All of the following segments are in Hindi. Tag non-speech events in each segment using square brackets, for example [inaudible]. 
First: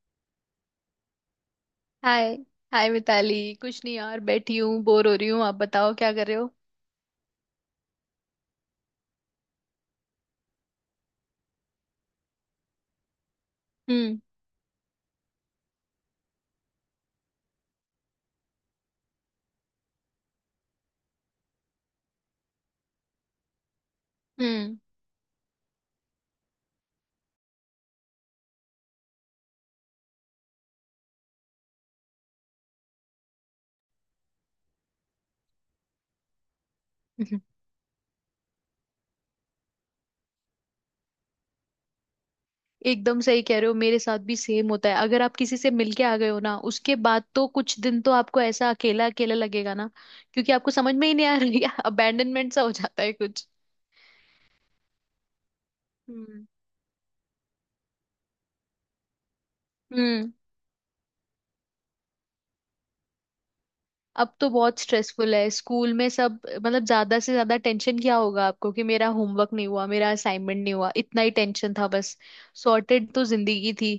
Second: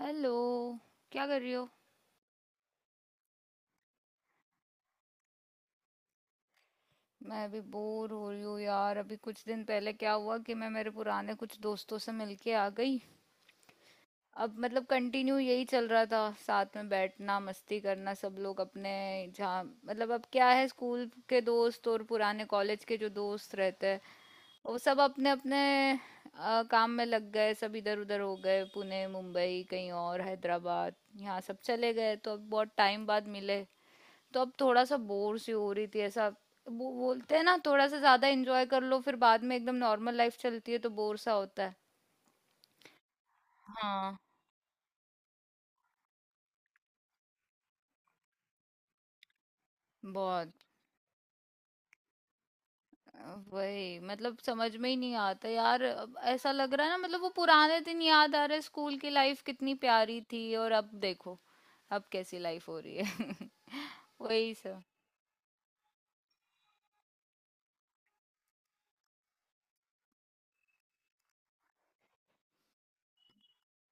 हेलो, क्या कर रही हो। हाय हाय मिताली, कुछ नहीं यार, बैठी हूँ बोर हो रही हूँ। आप बताओ क्या कर रहे हो। मैं अभी बोर हो रही हूँ यार। अभी कुछ दिन पहले क्या हुआ कि मैं मेरे पुराने कुछ दोस्तों से मिलके आ गई। हम्म। अब मतलब कंटिन्यू यही चल रहा था, साथ में बैठना, मस्ती करना, सब लोग अपने, जहाँ मतलब अब क्या है, स्कूल के दोस्त और पुराने कॉलेज के जो दोस्त रहते हैं वो हम्म। सब अपने अपने काम में लग गए। सब इधर उधर हो गए, पुणे, मुंबई, कहीं और, हैदराबाद, यहाँ सब चले गए। तो अब बहुत टाइम बाद मिले, तो अब थोड़ा सा बोर सी हो रही थी ऐसा। वो बोलते [laughs] हैं ना, थोड़ा सा ज्यादा एंजॉय कर लो फिर बाद में एकदम नॉर्मल लाइफ चलती है तो बोर सा होता है। एकदम सही कह रहे हो, मेरे हाँ, साथ भी सेम होता है। अगर आप किसी से मिलके आ गए हो ना, उसके बाद तो कुछ दिन तो आपको ऐसा अकेला अकेला लगेगा ना। बहुत। क्योंकि आपको समझ में ही नहीं आ रही, अबैंडनमेंट [laughs] सा हो जाता है कुछ। वही मतलब समझ में ही नहीं आता यार। अब हम्म। ऐसा लग रहा है ना, मतलब वो पुराने दिन याद आ रहे, स्कूल की लाइफ कितनी प्यारी हम्म। थी और अब देखो अब कैसी लाइफ हो रही है। [laughs] अब तो वही बहुत सब। स्ट्रेसफुल है स्कूल में सब, मतलब ज्यादा से ज्यादा टेंशन क्या होगा आपको कि मेरा होमवर्क नहीं हुआ, मेरा असाइनमेंट नहीं हुआ, इतना ही टेंशन था बस। सॉर्टेड तो जिंदगी थी।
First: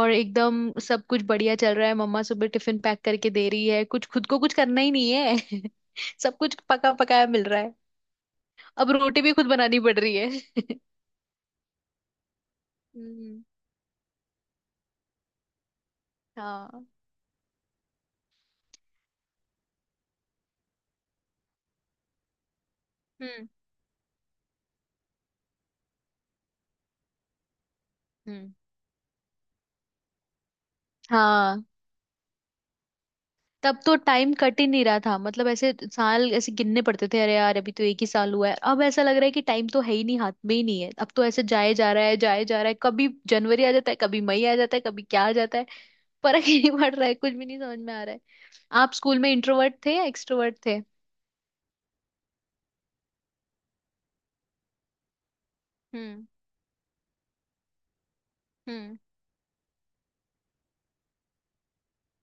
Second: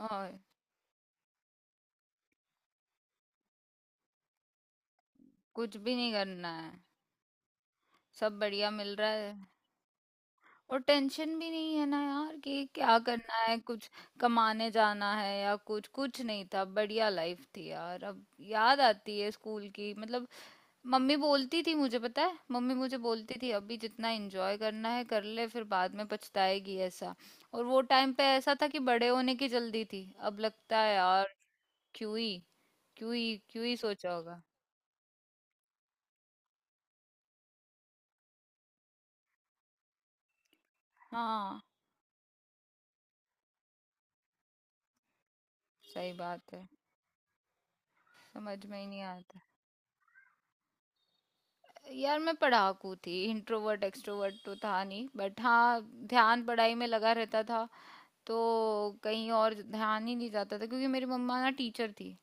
और एकदम सब कुछ बढ़िया चल रहा है, मम्मा सुबह टिफिन पैक करके दे रही है, कुछ खुद को कुछ करना ही नहीं है। [laughs] कुछ भी नहीं सब करना कुछ है, पका पकाया मिल रहा है। सब बढ़िया अब मिल रहा रोटी भी है। खुद बनानी पड़ रही है। [laughs] और टेंशन भी नहीं है ना यार कि क्या करना हम्म। है, कुछ कमाने जाना है या कुछ, कुछ नहीं था। हाँ। बढ़िया लाइफ थी यार। अब याद आती है स्कूल की मतलब। मम्मी बोलती थी, मुझे पता है, मम्मी मुझे बोलती हम्म। थी अभी जितना एंजॉय करना है कर ले फिर बाद में पछताएगी ऐसा। और वो टाइम पे हम्म। ऐसा था कि बड़े होने की जल्दी थी, अब लगता है यार हाँ। क्यों ही, क्यों ही तब तो सोचा टाइम होगा। कट ही नहीं रहा था, मतलब ऐसे साल ऐसे गिनने पड़ते थे, अरे यार अभी तो एक ही साल हुआ है। अब ऐसा लग रहा है कि टाइम तो है ही नहीं, हाथ में ही नहीं है, अब तो ऐसे हाँ, जाए जा रहा है जाए जा रहा है, कभी जनवरी आ जाता है, कभी मई आ जाता है, कभी क्या आ जाता है। सही बात फर्क ही है, नहीं पड़ रहा है, कुछ भी नहीं समझ में आ रहा है। समझ में ही आप नहीं स्कूल में आता। इंट्रोवर्ट थे या एक्सट्रोवर्ट थे? यार मैं पढ़ाकू थी, इंट्रोवर्ट एक्सट्रोवर्ट तो था नहीं बट हाँ, हम्म। ध्यान पढ़ाई में लगा रहता था, तो हम्म। कहीं और ध्यान ही नहीं जाता था। क्योंकि मेरी मम्मा ना टीचर थी,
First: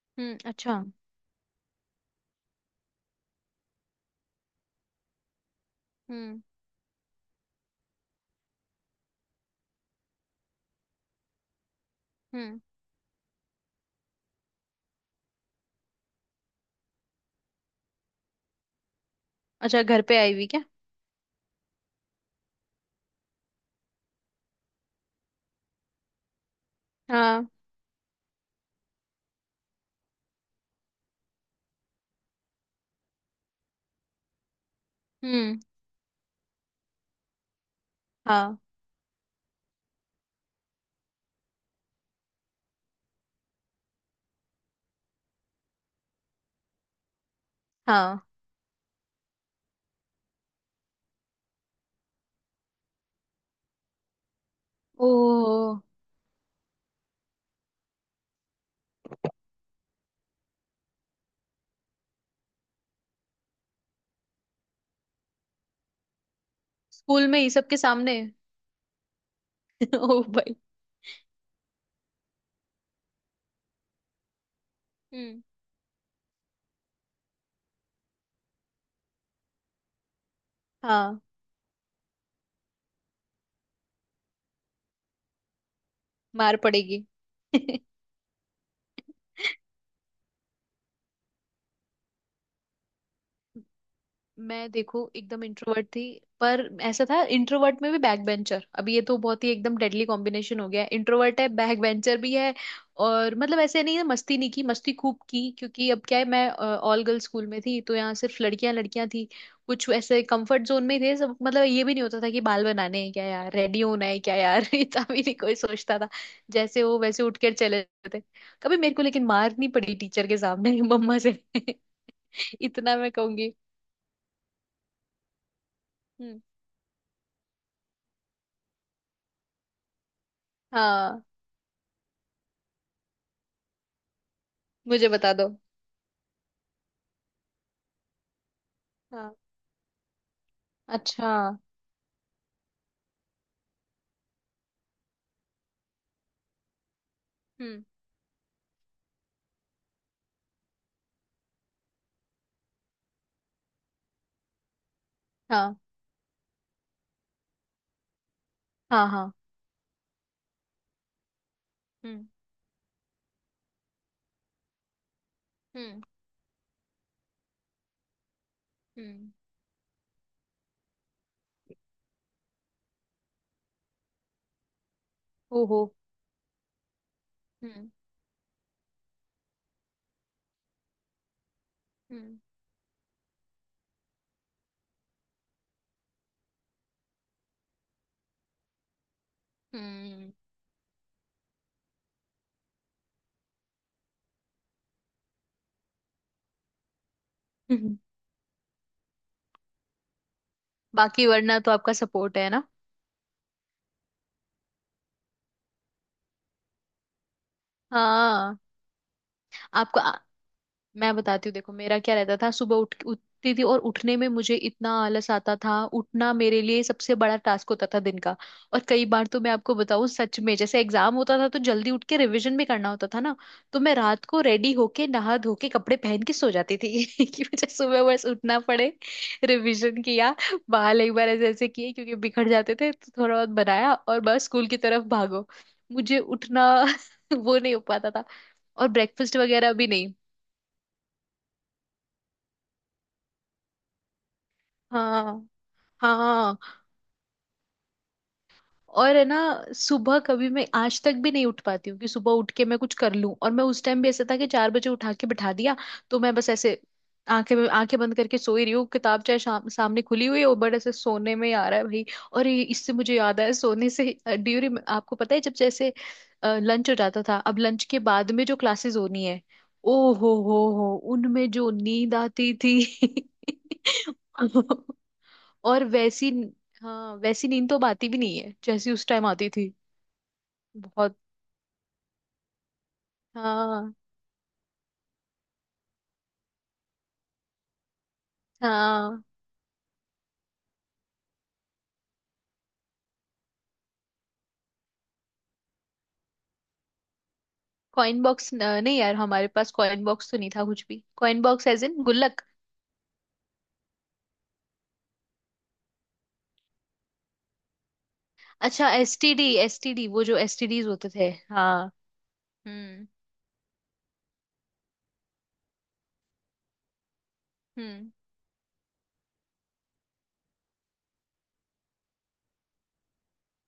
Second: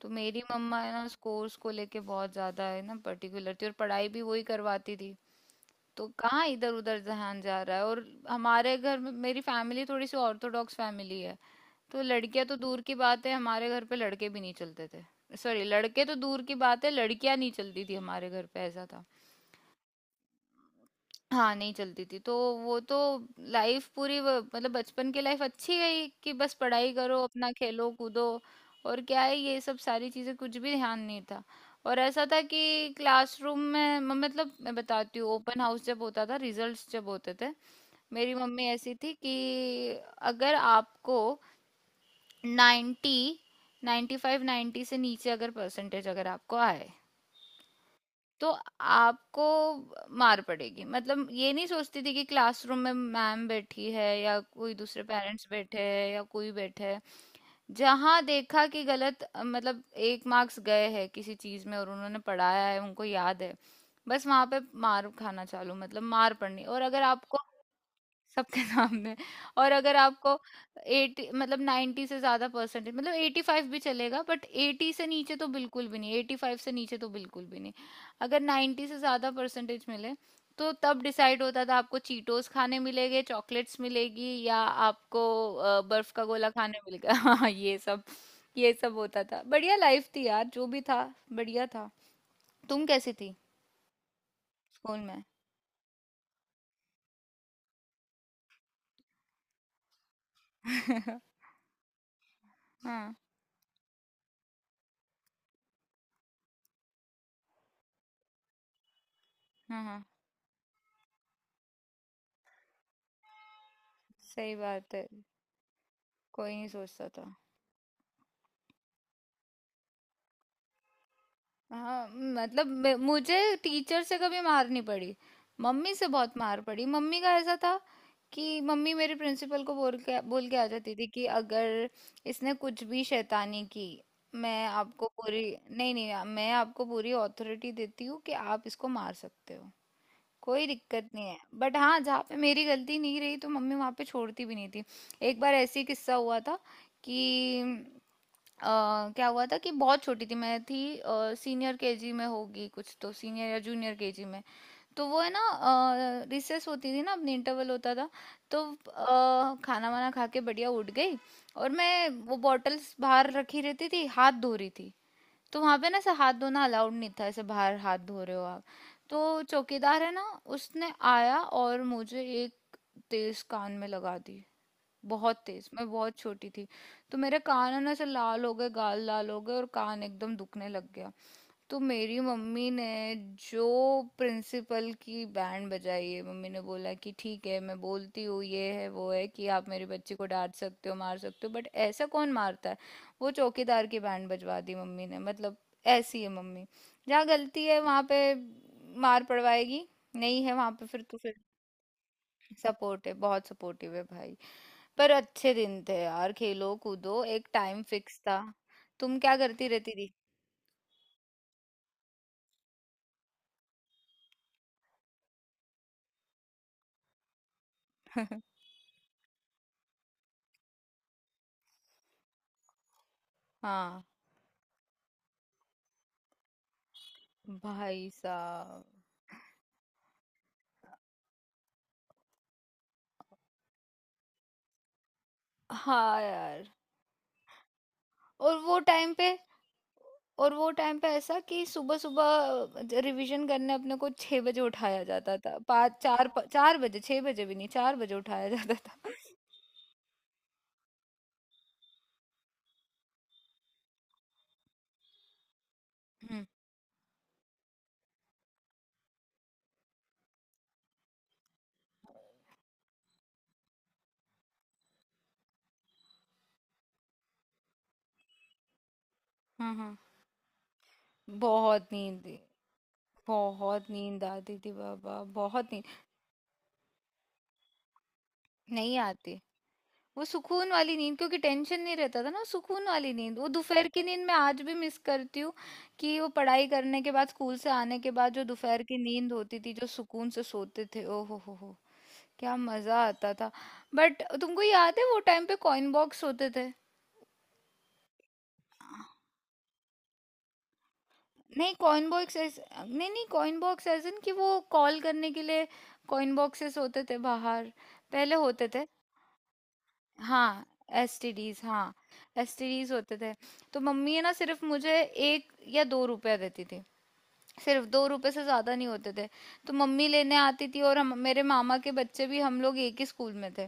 तो हम्म। मेरी अच्छा। मम्मा है ना उस कोर्स को लेके बहुत ज्यादा है ना पर्टिकुलर थी, और पढ़ाई भी वही करवाती थी। तो हम्म। कहाँ इधर उधर ध्यान जा रहा है। और हमारे घर में, मेरी फैमिली थोड़ी सी ऑर्थोडॉक्स फैमिली है, तो लड़कियां तो हम्म। दूर की बात है हमारे घर पे लड़के भी नहीं चलते थे। सॉरी, लड़के तो दूर की बात है लड़कियां नहीं चलती थी हमारे घर पे, ऐसा था। अच्छा, घर पे आई हुई क्या? हाँ, नहीं चलती थी। तो वो तो लाइफ पूरी व मतलब बचपन की लाइफ अच्छी गई कि बस पढ़ाई करो, हाँ। अपना खेलो, कूदो, और क्या है ये सब सारी चीज़ें, कुछ भी ध्यान नहीं था। और ऐसा था कि क्लासरूम में म मतलब मैं बताती हूँ, हम्म। ओपन हाउस जब होता था, रिजल्ट्स जब होते थे, मेरी हाँ। मम्मी ऐसी थी कि अगर आपको 90, 95, 90 से नीचे अगर परसेंटेज अगर आपको आए हाँ। तो आपको मार पड़ेगी। मतलब ये नहीं सोचती थी कि क्लासरूम में मैम बैठी है या कोई दूसरे पेरेंट्स ओ। बैठे हैं या कोई बैठे है, जहां देखा कि गलत मतलब एक मार्क्स गए हैं किसी चीज में और उन्होंने पढ़ाया है उनको याद है, बस वहां पे मार खाना चालू, मतलब मार पड़नी। और अगर स्कूल आपको में ही सबके सामने? सबके [laughs] सामने। और [laughs] अगर ओ आपको भाई। 80, मतलब 90 से ज्यादा परसेंटेज, मतलब 85 भी चलेगा बट 80 से नीचे हम्म। तो बिल्कुल भी नहीं, 85 से नीचे तो बिल्कुल भी नहीं। अगर 90 से ज्यादा परसेंटेज मिले तो तब हाँ। डिसाइड होता था आपको चीटोस खाने मिलेंगे, चॉकलेट्स मिलेगी, या आपको बर्फ का गोला मार खाने पड़ेगी। मिलेगा। [laughs] हाँ, ये [laughs] सब, ये सब होता था। बढ़िया लाइफ थी यार, जो भी था बढ़िया था। तुम कैसी थी मैं स्कूल देखो में। एकदम इंट्रोवर्ट थी, पर ऐसा था इंट्रोवर्ट में भी बैक बेंचर। अभी ये तो बहुत ही एकदम डेडली कॉम्बिनेशन हो गया है, [laughs] इंट्रोवर्ट है बैक बेंचर भी है। हाँ, और मतलब ऐसे नहीं है मस्ती नहीं की, मस्ती खूब की, क्योंकि अब क्या है मैं ऑल गर्ल्स स्कूल में थी तो यहाँ सिर्फ लड़कियां लड़कियां थी। हाँ, कुछ हाँ, ऐसे कंफर्ट जोन में ही थे सब, मतलब ये भी नहीं होता था कि बाल बनाने हैं क्या यार, रेडी होना है क्या सही यार, [laughs] बात इतना है, भी नहीं कोई सोचता था। कोई नहीं जैसे हो सोचता वैसे था। उठ कर चले जाते। कभी मेरे को लेकिन मार नहीं पड़ी टीचर के सामने, [laughs] मम्मा से, हाँ मतलब इतना मैं कहूंगी। मुझे टीचर से कभी मार नहीं पड़ी, मम्मी से बहुत हम्म। मार पड़ी। मम्मी का ऐसा था कि मम्मी मेरे प्रिंसिपल को बोल के आ जाती थी हाँ। कि अगर इसने कुछ भी शैतानी की, मैं आपको मुझे बता पूरी दो। नहीं नहीं, मैं आपको पूरी अथॉरिटी देती हूँ कि आप इसको मार हाँ। सकते हो, कोई दिक्कत नहीं अच्छा। है। बट हाँ, जहाँ पे मेरी गलती नहीं रही तो मम्मी वहाँ पे छोड़ती भी नहीं थी। एक बार ऐसे ही किस्सा हुआ था कि हम्म। अ, क्या हुआ था कि बहुत छोटी थी, मैं थी सीनियर केजी में, होगी कुछ तो सीनियर या जूनियर केजी में। तो वो है ना हाँ। रिसेस होती थी ना, अपनी इंटरवल होता था, तो हाँ। हाँ। खाना वाना खा के बढ़िया उठ गई और मैं हम्म। वो बॉटल्स बाहर रखी रहती थी, हाथ धो रही थी। तो वहां पे ना हम्म। ऐसे हाथ धोना अलाउड नहीं था, ऐसे बाहर हाथ धो रहे हो आप। हम्म। तो चौकीदार है ना, उसने आया और मुझे एक तेज कान में लगा दी, बहुत तेज। ओहो। मैं बहुत छोटी थी, तो मेरे कान है हम्म। ना ऐसे लाल हो गए, गाल लाल हो गए और कान एकदम दुखने लग गया। तो मेरी हम्म। मम्मी ने जो प्रिंसिपल की बैंड बजाई है, मम्मी ने बोला कि ठीक है मैं बोलती हूँ, ये है वो है, कि आप मेरे बच्चे को हम्म। डांट सकते हो, मार सकते हो, बट ऐसा कौन मारता है। वो चौकीदार की बैंड बजवा दी मम्मी ने। मतलब ऐसी है मम्मी, जहाँ गलती है वहाँ [laughs] पे मार पड़वाएगी, नहीं है वहाँ पे फिर तो बाकी फिर वरना तो आपका सपोर्ट है ना। सपोर्ट है, बहुत सपोर्टिव है भाई। पर अच्छे दिन थे यार, खेलो कूदो, एक टाइम फिक्स था। हाँ। तुम क्या करती रहती आपको थी। मैं बताती हूँ देखो मेरा क्या रहता था। सुबह उठ उठती थी और उठने में मुझे इतना आलस आता था, उठना मेरे लिए सबसे बड़ा टास्क होता था दिन का। और कई बार तो मैं आपको बताऊं सच में, जैसे एग्जाम होता था तो जल्दी उठ के रिवीजन भी करना होता था ना। तो मैं हाँ रात को रेडी होके नहा धो के कपड़े पहन के सो जाती थी [laughs] कि मुझे सुबह भाई बस उठना साहब। पड़े। रिवीजन किया, बाल एक बार ऐसे ऐसे किए क्योंकि बिखर जाते थे तो थोड़ा बहुत बनाया, और बस स्कूल की तरफ भागो। मुझे हाँ उठना यार। [laughs] वो नहीं हो पाता था, और वो और टाइम पे ब्रेकफास्ट वगैरह भी नहीं। और वो टाइम पे ऐसा कि सुबह सुबह रिवीजन करने अपने को 6 बजे उठाया जाता हाँ। था, 5, 4, हाँ। 4 बजे, 6 बजे भी नहीं, 4 बजे उठाया जाता था। और है ना, सुबह कभी मैं आज तक भी नहीं उठ पाती हूँ कि सुबह उठ के मैं कुछ कर लूं। और मैं उस टाइम भी ऐसा था कि 4 बजे उठा के बिठा दिया। तो मैं हम्म, बस ऐसे आंखें आंखें बंद करके सोई रही हूँ, किताब चाहे शाम सामने खुली हुई हो, बट ऐसे सोने में आ रहा है भाई। और इससे मुझे याद आया सोने से ड्यूरी। आपको पता है जब जैसे लंच हो जाता था, अब लंच के बाद में जो क्लासेस होनी है, हाँ हाँ। ओ हो उनमें जो बहुत नींद नींद, आती थी। बहुत नींद आती थी [laughs] बाबा, बहुत नींद। और वैसी, हाँ वैसी नींद तो अब आती भी नहीं है जैसी नहीं उस टाइम आती। आती थी। वो सुकून वाली बहुत। नींद, क्योंकि टेंशन नहीं रहता था ना, सुकून वाली नींद, वो दोपहर हाँ। की नींद मैं आज भी मिस करती हूँ। कि वो पढ़ाई करने के बाद, स्कूल से आने के बाद जो दोपहर की हाँ। नींद होती थी, जो सुकून से सोते थे, ओ हो, क्या मजा आता था। बट तुमको याद है वो टाइम पे कॉइन बॉक्स होते थे। कॉइन बॉक्स नहीं यार, हमारे पास कॉइन बॉक्स तो नहीं था कुछ भी। कॉइन बॉक्स नहीं एज इन कॉइन बॉक्स गुल्लक। ऐसे नहीं, नहीं कॉइन बॉक्स एज इन कि वो कॉल करने के लिए कॉइन बॉक्सेस होते थे बाहर, पहले होते थे। अच्छा, एसटीडी एसटीडी वो जो हाँ, एसटीडीज होते थे, एसटीडीज, हाँ। हाँ, एसटीडीज हम्म। होते थे। तो मम्मी है ना सिर्फ मुझे एक या 2 रुपया देती थी, सिर्फ दो हम्म। रुपए से ज्यादा नहीं होते थे। तो मम्मी लेने आती थी, और हम, मेरे मामा के बच्चे भी हम लोग एक ही स्कूल में थे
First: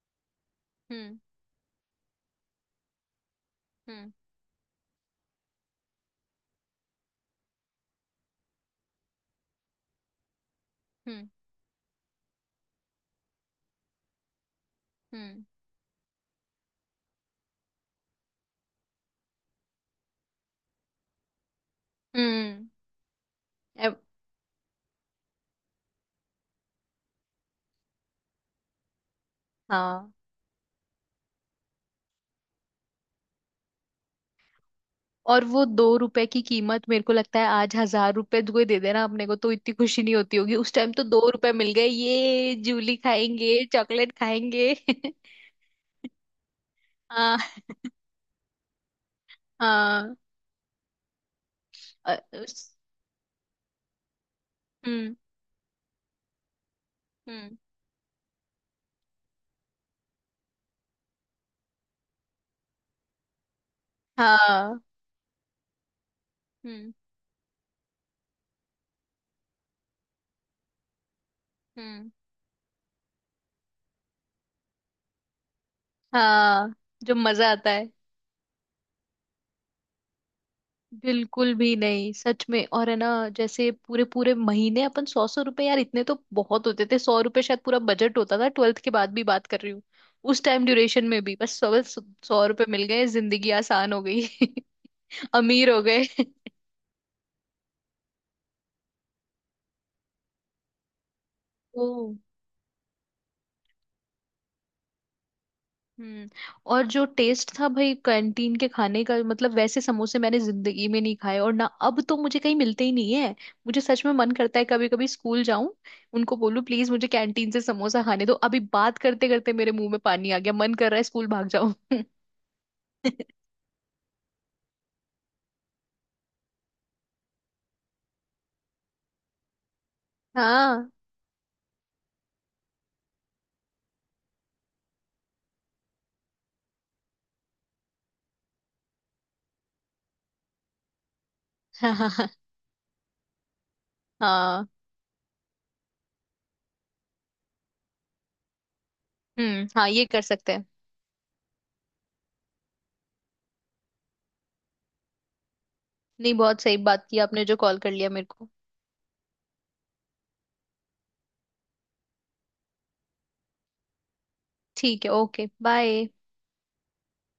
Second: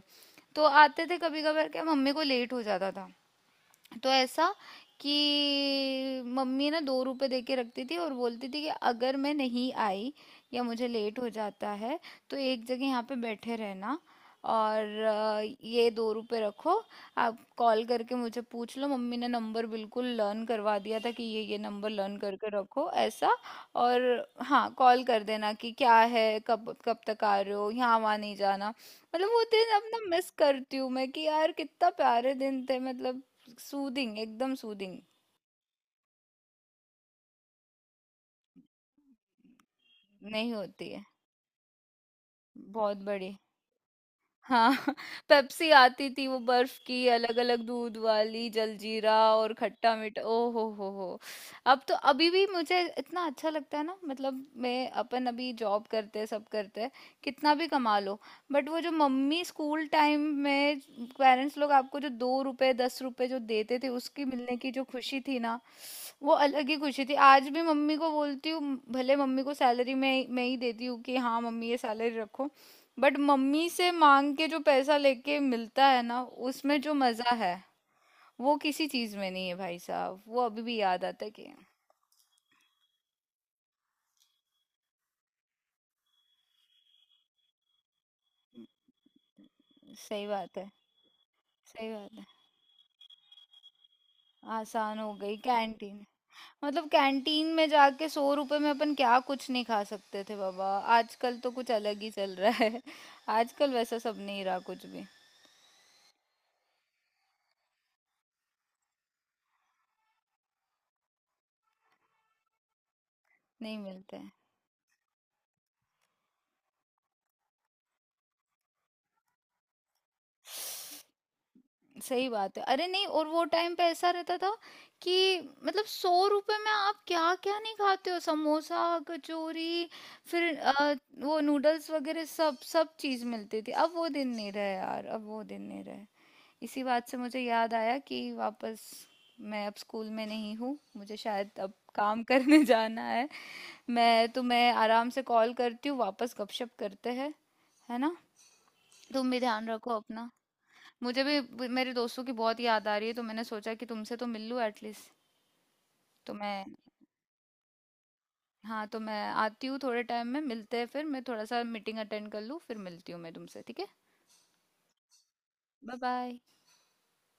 तो आते थे, हम्म। कभी कभार क्या मम्मी को लेट हो जाता था तो हम्म। ऐसा कि मम्मी ना 2 रुपए दे के रखती थी और बोलती थी कि अगर मैं नहीं आई या मुझे लेट हो हम्म। जाता है तो एक जगह यहाँ पे बैठे रहना, और हम्म। ये 2 रुपए रखो, आप कॉल करके मुझे पूछ लो। मम्मी ने नंबर बिल्कुल लर्न करवा दिया था कि ये नंबर लर्न करके हम्म, रखो ऐसा। और अब- हाँ, कॉल कर देना कि क्या है, कब कब तक आ रहे हो, यहाँ वहाँ नहीं जाना। मतलब वो दिन अब ना हाँ। मिस करती हूँ मैं कि यार कितना प्यारे दिन थे मतलब, सूदिंग एकदम सूदिंग। और वो 2 रुपए की कीमत, मेरे को लगता है आज 1,000 रुपए तो कोई दे देना अपने को तो इतनी खुशी नहीं होती नहीं होगी। उस होती टाइम है तो 2 रुपए मिल गए, ये जूली बहुत बड़ी, खाएंगे चॉकलेट हाँ। खाएंगे। [laughs] [laughs] पेप्सी आती थी, वो बर्फ की अलग हाँ। अलग, दूध वाली, जलजीरा और खट्टा हाँ। मीठा, ओ हो हो। अब तो अ, अभी भी उस- मुझे इतना अच्छा लगता है ना, मतलब मैं, हम्म। अपन अभी जॉब करते हैं, सब करते हैं, कितना हम्म। भी कमा लो, बट वो जो मम्मी स्कूल टाइम में, पेरेंट्स लोग आपको जो 2 रुपए, 10 रुपए जो देते थे, उसकी मिलने की हाँ। जो खुशी थी ना, वो अलग ही हम्म। खुशी थी। आज भी मम्मी को बोलती हूँ, भले मम्मी को सैलरी मैं ही देती हूँ कि हाँ मम्मी ये सैलरी हम्म। रखो, बट मम्मी से मांग के जो पैसा लेके मिलता है ना, हाँ। उसमें जो जो मजा मजा है आता है। वो किसी चीज में नहीं है भाई साहब। वो अभी भी याद आता है कि बिल्कुल भी नहीं सच में। और है ना, जैसे पूरे पूरे महीने अपन सौ सौ रुपए, यार इतने तो बहुत होते थे। 100 रुपए शायद पूरा बजट होता था, 12th के बाद भी बात कर रही हूँ। सही उस बात टाइम है, ड्यूरेशन में भी बस सौ सही बात है, सौ रुपए मिल गए जिंदगी आसान हो गई। आसान हो [laughs] गई अमीर हो कैंटीन। गए। मतलब कैंटीन में जाके 100 रुपए में अपन क्या कुछ नहीं खा सकते थे बाबा। आजकल तो कुछ ओ। अलग ही चल रहा है, आजकल वैसा सब नहीं रहा कुछ भी, हम्म। और जो टेस्ट था भाई कैंटीन के खाने का, मतलब वैसे समोसे मैंने जिंदगी में नहीं खाए और ना अब तो मुझे कहीं मिलते ही नहीं है। नहीं मुझे सच में मिलते। मन करता है कभी कभी स्कूल जाऊं, उनको बोलूं प्लीज मुझे कैंटीन से समोसा खाने दो। अभी बात करते करते मेरे मुंह में पानी आ गया, मन कर रहा है स्कूल भाग जाऊं। [laughs] सही बात है, अरे नहीं, और वो टाइम पे ऐसा रहता था कि मतलब 100 रुपए में आप क्या क्या नहीं खाते हो, समोसा, कचौरी, फिर हाँ। वो नूडल्स वगैरह, सब सब चीज मिलती थी। अब वो दिन नहीं रहे यार, अब वो दिन नहीं रहे। इसी बात से मुझे याद आया कि वापस मैं अब स्कूल में नहीं हूँ, मुझे शायद अब हाँ। हाँ। काम हाँ। करने [laughs] जाना है। मैं हाँ। तुम्हें आराम से कॉल करती हूँ, वापस गपशप करते हैं, है ना। तुम भी ध्यान हम्म। हाँ रखो ये कर अपना। सकते हैं। मुझे भी मेरे दोस्तों की बहुत याद आ रही है तो मैंने सोचा कि तुमसे तो मिल लूँ एटलीस्ट। तो नहीं बहुत मैं, सही बात की आपने जो कॉल कर लिया मेरे को। हाँ, तो मैं आती हूँ थोड़े टाइम में मिलते हैं, फिर मैं थोड़ा सा मीटिंग अटेंड कर लूँ फिर मिलती हूँ मैं तुमसे, ठीक है। ठीक है। ओके। Bye bye. बाय।